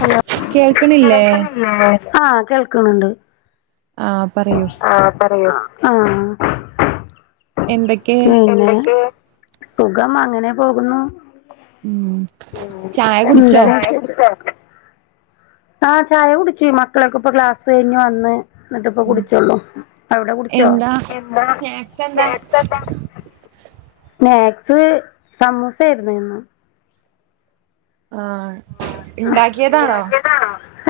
Hello കേൾക്കണില്ലേ കേൾക്കിണില്ലേ ആഹ കേൾക്കുണുണ്ട് ആ പറയൂ ആ പറയൂ ആഹ എന്തൊക്കെ പിന്നെ സുഖം അങ്ങനെ പോകുന്നു ഉം ചായ ഉം കുടിച്ചോ എന്താണ് വിശേഷം ആഹ് ചായ കുടിച്ച് മക്കളൊക്കെ ഇപ്പൊ ക്ലാസ് കഴിഞ് വന്ന് എന്നിട്ടിപ്പ കുടിച്ചോള്ളൂ അവിടെ കുടിച്ചോ എന്താ സ്നാക്സ് എന്താ സ്നാക്സ് സമൂസ ആയിരുന്നുയിന്ന് ആ ഇണ്ടാക്കിയതാണോ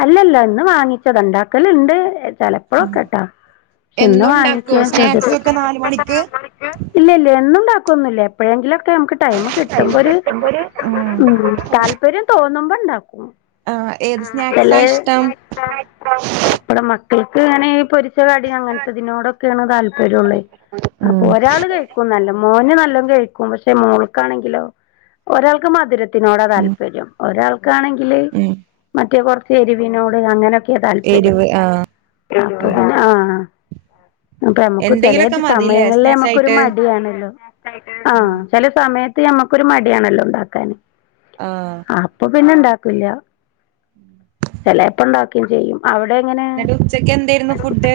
അല്ലല്ല ഇന്ന് വാങ്ങിച്ചത ഇണ്ടാക്കലുണ്ട് ചല അപ്പഴൊക്കെ കേട്ടാ പക്ഷെന്ന് എന്നുണ്ടാക്കോ വാങ്ങിക്ക ചെയ്ത് സ്നാക്സ് ഒക്കെ നാല് മണിക്ക് ഇല്ല ഇല്ല എന്നുംണ്ടാക്കൊന്നില്ല എപ്പോഴെങ്കിലൊക്കെ ക്കിട്ട് ടൈമ് കിട്ടുമ്പോരു ഉം താല്പര്യം തോന്നുമ്പോ ഉണ്ടാക്കും ആ ഏത് സ്നാക്സാ ഇഷ്ടം ഇപ്പടെ മക്കൾക്ക് ഇങ്ങനെ ഈ പൊരിച്ച കടി അങ്ങനത്തെതിനോടൊക്കെയാണ് താല്പര്യംയുള്ളെ അപ്പൊ ഉം ഒരാള്കഴിക്കും നല്ലെ മോന് നല്ലം കഴിക്കും പക്ഷെ മോൾക്കാണെങ്കിലോ ഒരാൾക്ക് മധുരത്തിനോടാ ഉം താല്പര്യം ഒരാൾക്ക് ക്കാണെങ്കില് ഉം മറ്റേ കുറച്ച് എരിവിനോട് അങ്ങനെയൊക്കെ താല്പര്യം എരിവ് ആ ആപ്പെ ആ അപ്പൊ നമുക്ക് ചിലെ എന്തെങ്കിലുമൊക്കെ മതില്ലേ സമയങ്ങളിലെ സ്നാക്സ് നമക്കൊരു ആയിട്ട് മടിയണല്ലോ ആഹ ചെലെ സമയത്ത് നമുക്കൊരു മടിയാണല്ലോ ഉണ്ടാക്കാൻ ആ അപ്പൊ പിന്നെ ഉണ്ടാക്കൂല്ല ചെലേപ്പം ഉണ്ടാക്കേം ചെയ്യും അവിടെ എങ്ങനെ എന്നിട്ട് ഉച്ചക്ക് എന്തായിരുന്നു ഫുഡ്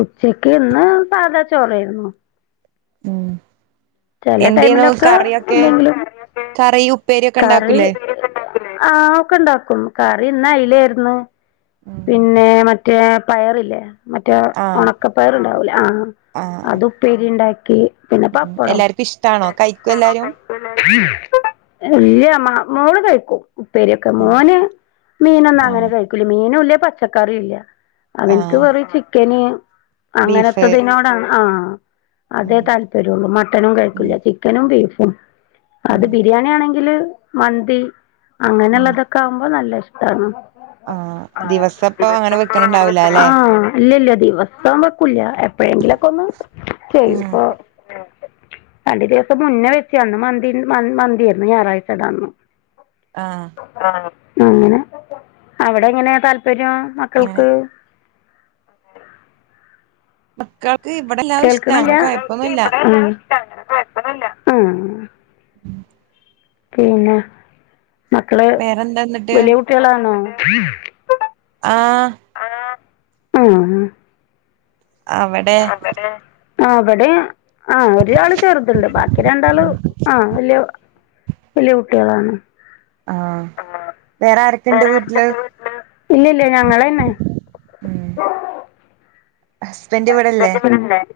ഉച്ചയ്ക്ക ഇന്ന് സാധാ ചോറായിരുന്നു ഉം ചെല എന്തെനു ടൈമിലൊക്കെ കറിയൊക്കെ? എന്തെങ്കിലും കറിയും ഉപ്പേരിയും ഒക്കെ ഉണ്ടാക്കൂല്ലേ? ആഹ് ഒക്കെയിണ്ടാക്കും കറി ഇന്ന് അയിലായിരുന്നു. ഉം പിന്നെ മറ്റേ പയറില്ലേ? മറ്റേ ആഹ് ഒണക്ക പയർ ഉണ്ടാവൂല്ലേ ആഹ് ആഹ് അത് ഉപ്പേരി ഒണ്ടാക്കി. പിന്നെ ഉം പപ്പടം എല്ലാർക്കും ഇഷ്ടാണോ എല്ലാർക്കും കഴിക്കോ ഇഷ്ടവാണോ എല്ലാരും കഴി ഇല്ല്യാ മോള് കഴിക്കും. ഉപ്പേരിയൊക്കെ ഉം മോന് മീനൊന്നും അങ്ങനെ ആഹ് കഴിക്കൂല മീനുയില്ല പച്ചക്കറിയും ഇല്ല. അവനിക്ക് ആഹ് വെറു ചിക്കന് ബീഫ് അങ്ങനത്തതിനോടാണ് ആഹ് അതേ ഉം താല്പര്യയുള്ളൂ. മട്ടനും ഉം കഴിക്കില്ല ചിക്കനും, ബീഫും അത് ഉം ബിരിയാണിയെണെങ്കിലെ മന്തി ഉം അങ്ങനുള്ളതൊക്കെ ആകുമ്പോ നല്ല ഇഷ്ടാണ്. ആഹ് ദിവസം ഇപ്പൊ അങ്ങനെ വെക്കണണ്ടാവൂല അല്ലെ? അല്ല ഇല്ല ദിവസം വെക്കൂല്ല എപ്പഴെങ്കിലും ഒക്കെ ഒന്ന് ചെയ്യൂ. ഉം ഇപ്പൊ രണ്ട് ദിവസം മുന്നേ വെച്ചുതന്നു മന്തി മ മന്തിയായിരുന്നു. ഞായറാഴ്ചയാടെ അന്ന് ആഹ് ആഹ് അങ്ങനെ അവിടെ എങ്ങനെ താല്പര്യം അങ്ങനെ മക്കൾക്ക്? മക്കൾക്ക് ഇവിടെ ഇ കേൾക്കണില്ല ആഹ് ആഹ് മക്കൾക്ക് ഇവിടെ ഇഷ്ടാണ് കേക്കണില്ല പിന്നെ മക്കള് വേറെന്താ എന്നിട്ട് വലിയ കു ട്ടികളാണോ? അതെ ആഹ് ആഹ് ആഹ് അവിടെ? ആ അവിടെയും ആഹ് ഒരാള് ചെറുതുണ്ട് ബാക്കി രണ്ടാള് ഉം ആഹ് വലിയ വലിയ കുട്ടികളാണ്. ആഹ് വേറെ ആരൊക്കെ ഒണ്ട് വീട്ടിലെ? ഇല്ലില്ല ഞങ്ങള് തന്നെ. ഉം ഹസ്ബൻഡ് ഇവിടെ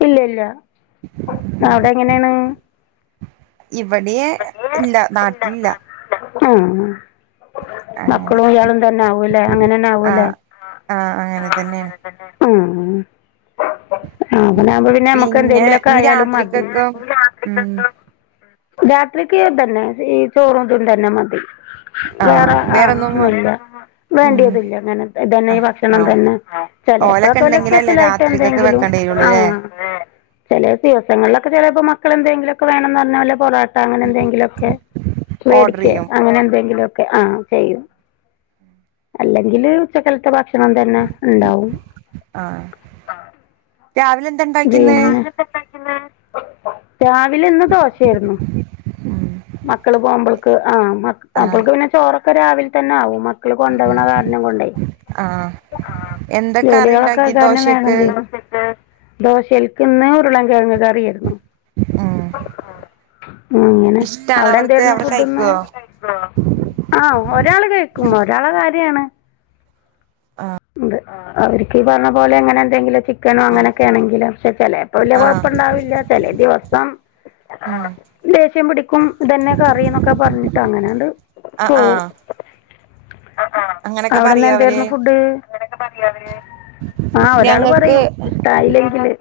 ഇല്ല ഇല്ല അവിടെ എങ്ങനെയാണ്? ഇവടെയെ ഇല്ല നാട്ടിലില്ല. ആഹ് അങ്ങനെ മക്കളും ഇയാളും തന്നെ ആവൂല്ലേ? അങ്ങനെ തന്നെ ആവൂല്ലേ? ആഹ് അങ്ങനെ ആഹ് തന്നെയാണ് അങ്ങനെ ആഹ് അങ്ങനാകുമ്പോ പിന്നെ നമ്മക്ക് എന്തെങ്കിലുലൊക്കെ ഇനി ആയാലും മതി. രാത്രിക്കൊക്കെ ഉം രാത്രിക്ക് തന്നെ ഈ ചോറും ഇതും തന്നെ മതി. ആഹ് വേറെ ഹാ വേറൊന്നും ഒന്നുയില്ല. ഉം വേണ്ടിയതില്ല അങ്ങനെതന്നെ ഇത് തന്നെ ആഹ് ഭക്ഷണം ആഹ് തന്നെ ഓലൊക്കെ ചിലയപ്പഴക്കെ വല്ലോക്കെ ഉണ്ടെങ്കിലല്ലേ സ്പെഷ്യലായി രാത്രിക്കൊക്കെ എന്തെങ്കിലും വെക്കേണ്ടി വരുള്ളൂ അല്ലേ ആഹ് ചെല ദിവസങ്ങളിലൊക്കെ ചിലപ്പോ മക്കള് എന്തെങ്കിലൊക്കെ വേണെന്ന് പറഞ്ഞാ വല്ല പൊറോ അങ്ങനെ എന്തെങ്കിലൊക്കെ ഓർഡർ മേടിക്കുകയോ ചെയ്യും അങ്ങനെ എന്തെങ്കിലൊക്കെ ആഹ് ചെയ്യും. അല്ലെങ്കില് ഉച്ചക്കലത്തെ ഭക്ഷണം തന്നെ ഉണ്ടാവും. ആഹ് രാവി പിന്നെ? രാവിലെ എന്താ കഴിക്കുന്നേ രാവിലെ ഇന്ന് ദോശയായിരുന്നു. ഉം മക്കള് പോകുമ്പൾക്ക് ആ ആഹ് മക്കൾക്ക് പിന്നെ ചോറെക്കെ രാവിലെ തന്നെ ആകും മക്കള് ഉം കൊണ്ടുപോകണ കാരണം കൊണ്ടോയ് ആഹ് ആഹ് എന്താ കറി ജോലികളൊക്കെ ഉണ്ടാക്കി കാരണം ദോശക്ക് വേഗം തീരും. ദോശൽക്കിന്ന് ഉരുളകിഴങ്ങ് കറിയായിരുന്നു. ഉം ആങ്ങ ഇഷ്ടാണ് അവർക്ക് അവിടെന്തേരുന്നു അവർ ഫുഡിന്ന്? കഴിക്കുവോ ആ ഒരാള് കഴിക്കും. ഒരാളെ കാര്യാണ് ഉണ്ട് അവർക്കീ പറഞ്ഞ പോലെ എങ്ങനെ എന്തെങ്കിലൊക്കെ ക്കാനോ അങ്ങനൊക്കെയാണെങ്കില ക്ഷെ ചെലേപ്പൊ വല്ല്യ ആഹ് കൊഴപ്പുണ്ടാവില്ല ചെലെ ദിവസം ഉം ദേഷ്യം പിടിക്കും ഇതെന്നെ കറി ന്നൊക്കെ പറഞ്ഞിട്ട് അങ്ങനെണ്ട് ആ ആ പറയോ അവര് അവിടെന്നെന്തേര്ന്നു ഫുഡ്? ആ ഒരാള് ഞങ്ങൾക്ക് പറയും ഇഷ്ടായില്ലെങ്കില്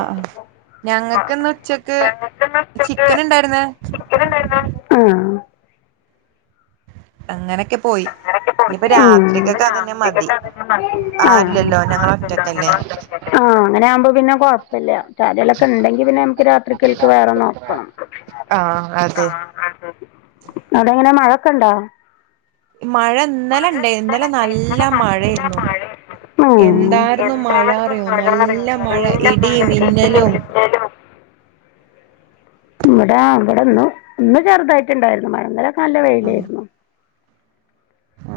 ആ ആ ഞങ്ങക്ക്ന്ന് ഉച്ചക്ക് ചിക്കന്ണ്ടായിരുന്ന് ആ അങ്ങനെക്കെ പോയി ങ്ങനൊക്കെ പോയി ഇനിയിപ്പ ഉം ഇഞ്ഞി രാത്രിക്കൊക്കെ അതന്നെ മതി രാത്രിക്കത്തെ അതെന്നെ മതി ആ ആരുല്ലല്ലോ ഞങ്ങള് ഒറ്റക്കല്ലേ [unintelligible] ആ അങ്ങനെ ആവുമ്പോ പിന്നെ കൊഴപ്പല്ല്യ ചാരിലൊക്കെ ഉണ്ടെങ്കി പിന്നെ നമക്ക് രാത്രിക്കൽക്ക് വേറെ നോക്കണം ആ അതെ അവ്ടെങ്ങനെ മഴൊക്കെണ്ടോ? മഴ ഇന്നലെണ്ടെയ്ന് ഇന്നലെ നല്ല മഴേരുന്നു ഉം. എന്താർന്നു മഴറിയോ നല്ല മഴ ഇടീം മിന്നലും ന്നലും വ്ടാ വടെന്ന് ഇന്ന് ചെറുതായിട്ടുണ്ടായിരുന്നു മഴ ഇന്നലൊക്കെ നല്ല ആഹ് വെയിലെര്ന്നു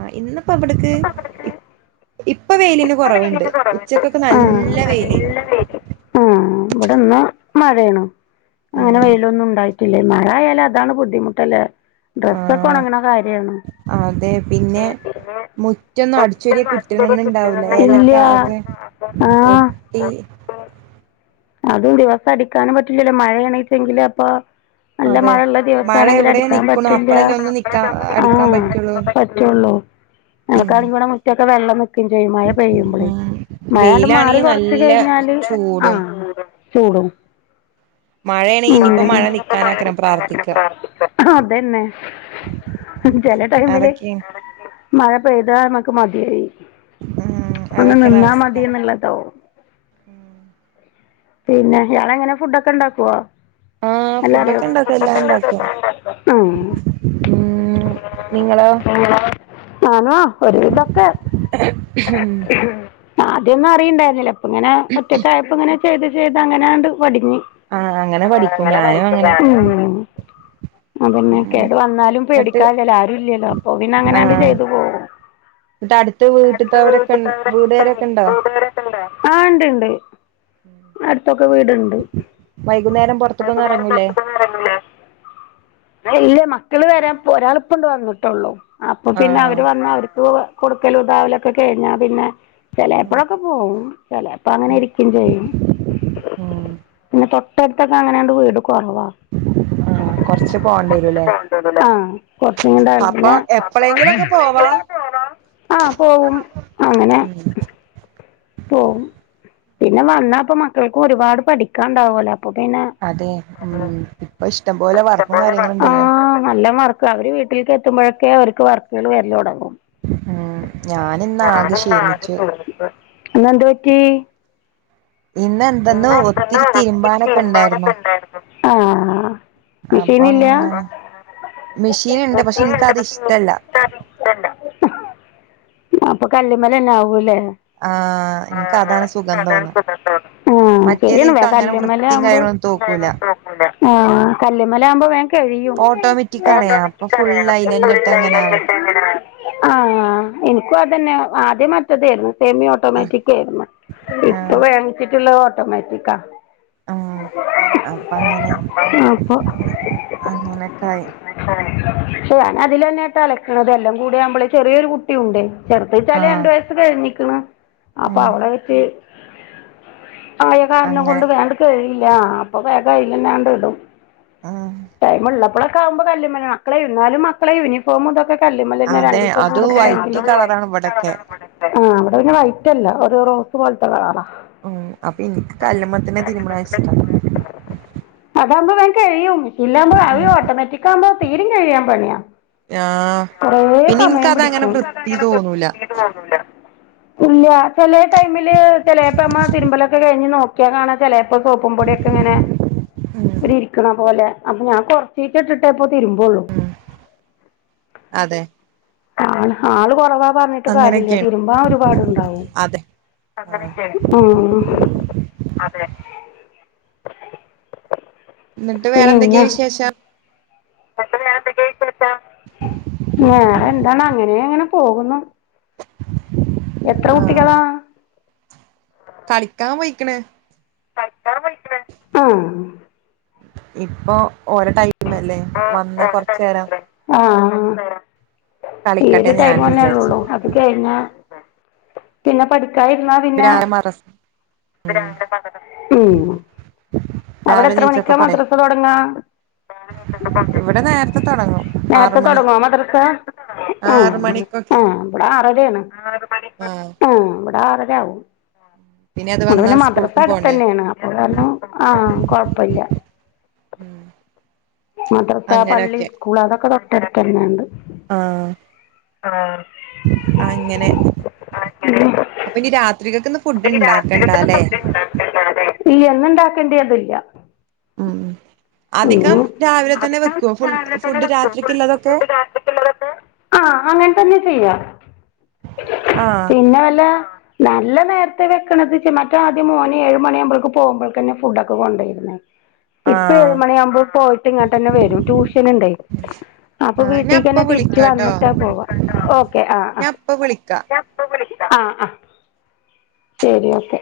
അ ഇന്ന്പ്പൊ വ്ട്ക്ക് ഇപ് ഇപ് ഇപ്പൊ വെയിലിന് കൊറവുണ്ട് ഉച്ചക്കൊക്കെ നല്ല വെയിലേനു ആ വടെന്ന് മഴേണ് അങ്ങനെ ഉം വെയിലൊന്നും ഉണ്ടായിട്ടില്ലേ മഴ ആയാല് അതാണ് ബുദ്ധിമുട്ടല്ലേ ഡ്രസ്സൊക്കെ ആഹ് ഒണങ്ങണ കാര്യാണ് അതെ പിന്നെ മുറ്റൊന്നും അടിച്ചൊര്യാ കിറ്റ്ണെന്നെണ്ടാവൂ ല ഇല്ല എലൊക്കെ ആകെ ആഹ് ഒട്ടി അതു ദിവസം അടിക്കാനും പറ്റില്ലല്ലോ മഴേണീച്ചെങ്കില് അപ്പൊ നല്ല അതെ മഴള്ള മഴ ദിവസാണെങ്കില് എവിടെ അടിക്കാൻ നിക്കണു പറ്റില്ല അപ്പളല്ലേ ഒന്ന് നിക്കാ ആ അടിക്കാൻ പറ്റുള്ളൂ പ റ്റൊള്ളൂ ഉം ഞങ്ങക്കാണെങ്കിവടെ മുറ്റൊക്കെ വെള്ളം നിക്കും ചെയ്യും മഴ പെയ്യുമ്പൊളേ മഴാണ്ട് മാറി വെയിലാണെങ്കി കൊറച്ച് നല്ല കഴിഞ്ഞാല് ആ ചൂടും ചൂടും മഴയാണെങ്കി ഉം ഇനിയിപ്പോ മഴ നിക്കാനാക്കണം പ്രാർത്ഥിക്കുക അതെന്നെ ചെല ടൈമില് അതൊക്കെയാണ് മഴ പെയ്താ ഞമ്മക്ക് മത്യായി ഉം ഒന്ന് അതൊക്കെയാണ് നിന്നാ അവസ്ഥ മതി ന്നുള്ളതാവും പിന്നെ ഇയാളെങ്ങനെ ഫുഡൊക്കെണ്ടാക്കോ? ആഹ് എല്ലാറിയോ? ഫുഡൊക്കെ ഇണ്ടാക്കും എല്ലാം ഇണ്ടാക്കും ഉം നിങ്ങളൊ ഞാനൊ ഒരു വിധൊക്കെ ആദ്യൊന്നും അറയിണ്ടാര്ന്നില്ല പ്പങ്ങനെ ഒറ്റക്കായപ്പൊ ഇങ്ങനെ ചെയ്ത് ചെയ്ത് അങ്ങനാണ്ട് പഠിഞ്ഞു ആഹ് അങ്ങനെ ആ പഠിക്കും അങ്ങനെ ഞാനും പഠിക്കുല്ലേ അങ്ങനെ ഞാനും അങ്ങനെ അതെന്നെ കേട് വന്നാലും എന്നിട്ട് പേടിക്കാല്ലല്ലോ ആരും ഇല്ല്യല്ലോ അപ്പൊ പിന്നെ അങ്ങനാണ്ട് ആഹ് ചെയ്തു പോകും ന്നിട്ട് അടുത്ത ട്ടടുത്ത വീട്ടിത്തവരൊക്കെ വീട്ടിത്തവരൊക്കെ വീടുകാരൊക്കെ ഉണ്ടോ വീട്ടുകാരൊക്കെല്ലേ ആണ്ട് ണ്ട് അടുത്തൊക്കെ വീടുണ് വൈകുന്നേരം പൊറത്ത്ക്കൊന്നും എറങ്ങൂലേ? ആ ഇല്ലേ മക്കള് വരാ പ് ഒരാൾ ഇപ്പണ്ട് വന്നിട്ടുള്ളൂ അപ്പൊ പിന്നെ ആഹ് അവര് വന്ന അവർക്ക് കൊടുക്കലുതാവലൊക്കെ കഴിഞ്ഞാ പിന്നെ ചെലേപ്പഴൊക്കെ പോകും. ചെലേപ്പങ്ങനെ ഉം ഇരിക്കും ചെയ്യും ഉം തൊട്ടടുത്തൊക്കങ്ങനെണ്ട് വീട് കൊറവാ ആ ആ കൊറച്ച് പോണ്ടേരൂലേ ആ കുറച്ചും കൂടെ അപ്പൊ പിന്നെ എപ്പ്ളെങ്കിലൊക്കെ പോവാ ആഹ് പോവും അങ്ങനെ ഉം പോവു പിന്നെ വന്നപ്പൊ മക്കൾക്കും ഒരുപാട് പഠിക്കാണ്ടാവൊലോ അപ്പൊ പിന്നെ അതെ ഉം ഇപ്പൊ ഇഷ്ടം പോലെ വർക്കും കാര്യങ്ങളും [unintelligible] ഉണ്ടല്ലോ ആഹ് നല്ലോം വർ അവര് വീട്ടിലേക്ക് എത്തുമ്പഴൊക്കെ അവർക്ക് വർക്കുകള് വരല് തൊടങ്ങും ഉം ഞാനിന്ന് ആകെ ക്ഷീണിച്ചു [unintelligible] അതെന്ത് പറ്റി പിന്നെന്ത ഇന്ന് ഒത്തിരി തിരുമ്പാനൊക്കെ ഇണ്ടായിരുന്നു ആ മെഷീനില്ല അപ്പങ്ങനെ മെഷീന്ണ്ട് പക്ഷെ ഇൻക്കത് ഇഷ്ടല്ല അപ്പൊ കല്ല്മ്മലന്നെ ആകൂലേ ആഹ് ഇൻക്ക് അതാണ് സുഖം തോന്നാ ആ മറ്റേത് ശരിയാണ് ഇൻക്ക് അങ്ങനെ വൃത്തി കല്ലുമ്മലാകുമ്പോ കാര്യങ്ങളൊന്നും തോന്നൂല ആഹ് കല്ലമ്മല് ആവുമ്പോ വേ കഴിയും ഓട്ടോമാറ്റിക് ആണേ അപ്പൊ ഫുള്ള് അയിലന്നെ ഇട്ട് അങ്ങനെ ആവ [unintelligible] ആഹ് എനിക്കും അതന്നെ ആദ്യ മറ്റതേന്നു സേമിയ ആഹ് ട്ടോമാറ്റിക്കെര്ന്നു ഇപ്പ ആഹ് വേങ്ങിച്ചിട്ടുള്ളെ ഓട്ടോമാറ്റിക്കാ ആഹ് അപ്പ അങ്ങനെ അപ്പൊ അങ്ങനക്കായി ക്ഷെ ഞാൻ അതിൽ തന്നെട്ടാ അലക്കണത് എല്ലാം കൂടെ ആവുമ്പോളെ ചെറിയൊരു കുട്ടിയുണ്ടെ ചെറുതെച്ചാലെ ആഹ് രണ്ടു വയസ്സ് കഴിഞ്ഞിക്ക്ണ് അപ്പൊ ഉം അവിടെ വെച്ച് ആയ കാരണ അങ്ങനെ കൊണ്ട് വേണ്ട കഴിയില്ല അപ്പൊ വേഗം അയിലഞ്ഞേണ്ട് ഇടും ആഹ് ടൈമുള്ളപ്പളൊക്കെകുമ്പോ കല്ലുമ മക്കളെ ഇന്നാലും മക്കളെ യൂണിഫോം ഇതൊക്കെ കല്ലമ്മലഞ്ഞെ അതെ രണ്ടീസം അത് കൂടുമ്പളെ വൈറ്റ് കളറാണ് ഇവിടൊക്കെ ആഹ് അവിടെ വൈറ്റല്ല ഒരു റോസ് പോലത്ത കളറാ ഉം അപ്പൊ ഇനിക്ക് കല്ല്മ്മ ത്തന്നെ തിരുമ്ണതാഷ്ട്ടം അതാവുമ്പോ വേ കഴിയും ഇല്ലപോ അവ ഉം ഓട്ടോമാറ്റിക് ആവുമ്പോൾ തീരും കഴിയാൻ പണിയ ആഹ് കൊറേ പിന്നെ സമയം ഇൻക്കത് അങ്ങനെ പിടിക്കും വൃത്തി തോന്നൂല ഇല്ല ചിലേ ടൈമില് ചെലെപ്പ [unintelligible] തിരുമ്പലൊക്കെ കഴിഞ്ഞ് നോക്കിയാ കാണാ ചിലപ്പോ സോപ്പും പൊടിയൊക്കെ ഇങ്ങനെ ഉം ഒരു ഇരിക്ക്ണ പോലെ അപ്പൊ ഞാ കൊറച്ചീച്ചേ ഇട്ടിട്ടേപ്പോ തിരുമ്പോള്ളൂ ഉം അതെ ആഹ് ആള് കുറവാ പറഞ്ഞിട്ട് കാര്യല്ല അങ്ങനെയൊക്കെയാണ് തിരുമ്പാൻ ഒരുപാടുണ്ടാവും അതെ ആഹ് ഉം ന്നിട്ട് വേറെ എന്തൊക്കെ വിശേഷം ഞനെന്താണ് അങ്ങനെ അങ്ങനെ പോകുന്നു എത്ര ആഹ് കുട്ടിക്കളാ? കളിക്കാൻ പോയിക്ക്ണ് ആഹ് ഇപ്പൊ ഓരോ ടൈമല്ലേ വന്ന കൊറച്ചേരം ആഹ് ഈ ഒരു കളിക്കട്ടെന്ന് ടൈം ഞാനും തന്നെ വിചാരിച്ചു ഉള്ളുള്ളൂ അത് കഴിഞ്ഞ പിന്നെ പഠിക്കായിരുന്നാ പിന്നെ രാവിലെ മറസ് [unintelligible] ഉം അവിടെ രാവിലെ എത്ര നീച്ചൊക്കെ മണിക്ക പോണ്ടേ മദ്രസ തോടങ്ങ? ഇവിടെ നേരത്തെ തുടങ്ങും ആറ് നേരത്തെ മണി തോടങ്ങോ മദ്രസ ഉം ആറ് മണിക്കൊക്കെ ഉം ഇവിടെ ആറരെണ് ആഹ് ഉം ഇവിടെ ആറര ആവും അത് അതു വന്നാ പിന്നെ മദ്രസ സ്കൂൾക്കും പോണ്ടേ അടുത്തന്നെണ് അപ്പൊ കാരണം ആഹ് കൊഴപ്പല്ല ഉം മദ്രസ പള്ളി അങ്ങനൊക്കെ സ്കൂള് അതൊക്കെ തൊട്ടടുത്തന്നെണ്ട് ആഹ് അങ്ങനെ അപ്പൊ ഇനി രാത്രിക്കാക്ക്‌ ഇന്ന് ഫുഡ് ഉണ്ടാക്കണ്ട ല്ലേ? ഈ എന്ന് ഇണ്ടാക്കേണ്ടിതില്ല ഉം ഉം അധികം രാവിലെ തന്നെ വെക്കുവോ [unintelligible] ഫു രാവിലെത്തന്നെ ഫുഡ് വെക്കോ ഫു‌ രാത്രിക്കുള്ളതൊക്കെ ഫുഡ്‌ രാത്രിക്ക്ള്ളതോക്കെ ആഹ് അങ്ങനെ തന്നെ ചെയ്യ ആഹ് പിന്നെ വെല്ല നല്ല നേരത്തെ വെക്ക്ണത് ചെ മറ്റാദ്യം മോന് ഏഴ് മണിയാവുമ്പേക്ക് പോവുമ്പള്ക്കെന്നെ ഫുഡ്ക്കെ കൊണ്ടോയിര്ന്നെ ഇപ്പ ആഹ് ഏഴ്മണി ആവുമ്പോ പോയിട്ട് ഇങ്ങട്ടെന്നെ വെരും ട്യൂഷന്ണ്ടേ അപ്പൊ ആഹ് ഞാൻ ഇപ്പ വീട്ടിക്കെന്നെ തിരിച്ച് വിളിക്കാട്ടോ വന്ന്ട്ടാ പോവാ ഓക്കെ ആഹ് ആഹ് ഞാൻ ഇപ്പ വിളിക്കാ ഞാൻ ഇപ്പൊ വിളിക്ക ആഹ് ആഹ് ശെരി ഓക്കെ